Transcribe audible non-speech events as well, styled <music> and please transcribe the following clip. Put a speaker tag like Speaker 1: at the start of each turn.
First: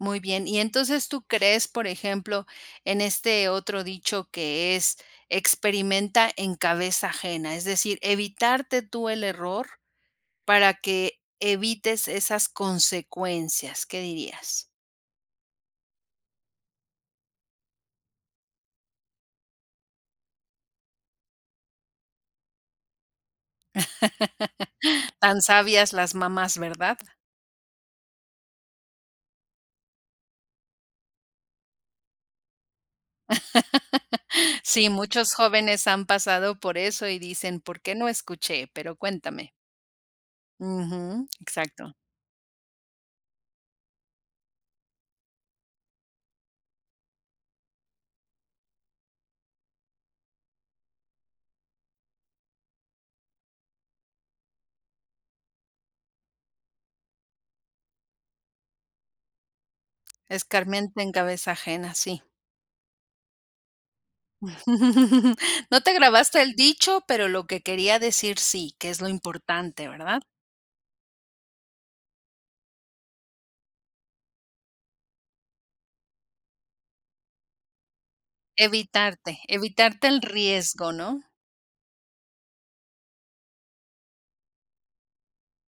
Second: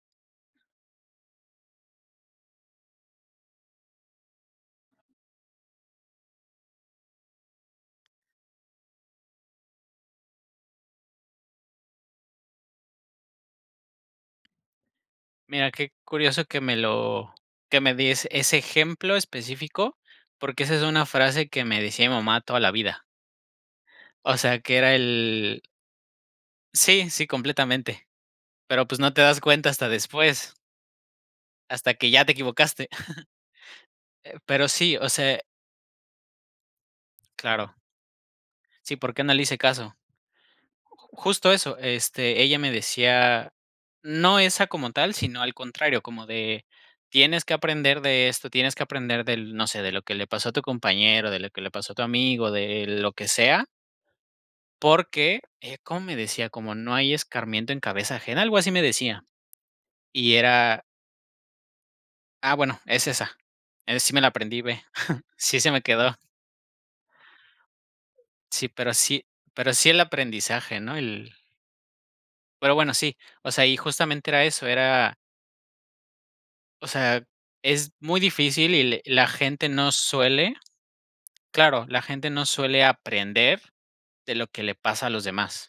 Speaker 1: Muy bien. Y entonces, ¿tú crees, por ejemplo, en este otro dicho que es: "Experimenta en cabeza ajena"? Es decir, evitarte tú el error, para que evites esas consecuencias, ¿qué dirías?
Speaker 2: Mira, qué curioso que me lo que me des ese ejemplo específico, porque esa es una frase que me decía mi mamá, toda la vida. O sea, que era
Speaker 1: <laughs> Tan
Speaker 2: el
Speaker 1: sabias las mamás, ¿verdad?
Speaker 2: Sí, sí, completamente. Pero pues, no te das cuenta hasta después. Hasta que ya te equivocaste.
Speaker 1: <laughs>
Speaker 2: <chuckles> Eh, pero
Speaker 1: Sí,
Speaker 2: sí, o
Speaker 1: muchos
Speaker 2: se
Speaker 1: jóvenes han pasado por eso y dicen:
Speaker 2: Claro.
Speaker 1: "¿Por qué no escuché?". Pero
Speaker 2: Sí, ¿por qué no le
Speaker 1: cuéntame.
Speaker 2: hice caso? Ju ju
Speaker 1: Ujú.
Speaker 2: justo eso,
Speaker 1: Exacto.
Speaker 2: este, ella me decía, no esa como tal, sino al contrario, como de: "Tienes que aprender de esto, tienes que aprender del no sé, de lo que le pasó a tu compañero, de lo que le pasó a tu amigo, de lo que sea" "porque", eh, ¿cómo me decía? Como: "No hay escarmiento en cabeza ajena" Algo así me decía. Y era
Speaker 1: Escarmienta en cabeza ajena, sí.
Speaker 2: Ah, bueno, es esa, esa sí me la aprendí, ve, <chuckles>
Speaker 1: <chuckles>
Speaker 2: sí se
Speaker 1: No
Speaker 2: me
Speaker 1: te
Speaker 2: quedó.
Speaker 1: grabaste el dicho, pero lo que quería decir
Speaker 2: Sí,
Speaker 1: sí, que
Speaker 2: pero
Speaker 1: es lo
Speaker 2: sí pero
Speaker 1: importante,
Speaker 2: sí el
Speaker 1: ¿verdad?
Speaker 2: aprendizaje, ¿no?, el Pero bueno, sí, o sea, y justamente era eso, era O sea, es muy difícil y le la
Speaker 1: Evitarte
Speaker 2: gente no
Speaker 1: evitarte el
Speaker 2: suele
Speaker 1: riesgo, ¿no?
Speaker 2: Claro, la gente no suele aprender de lo que le pasa a los demás.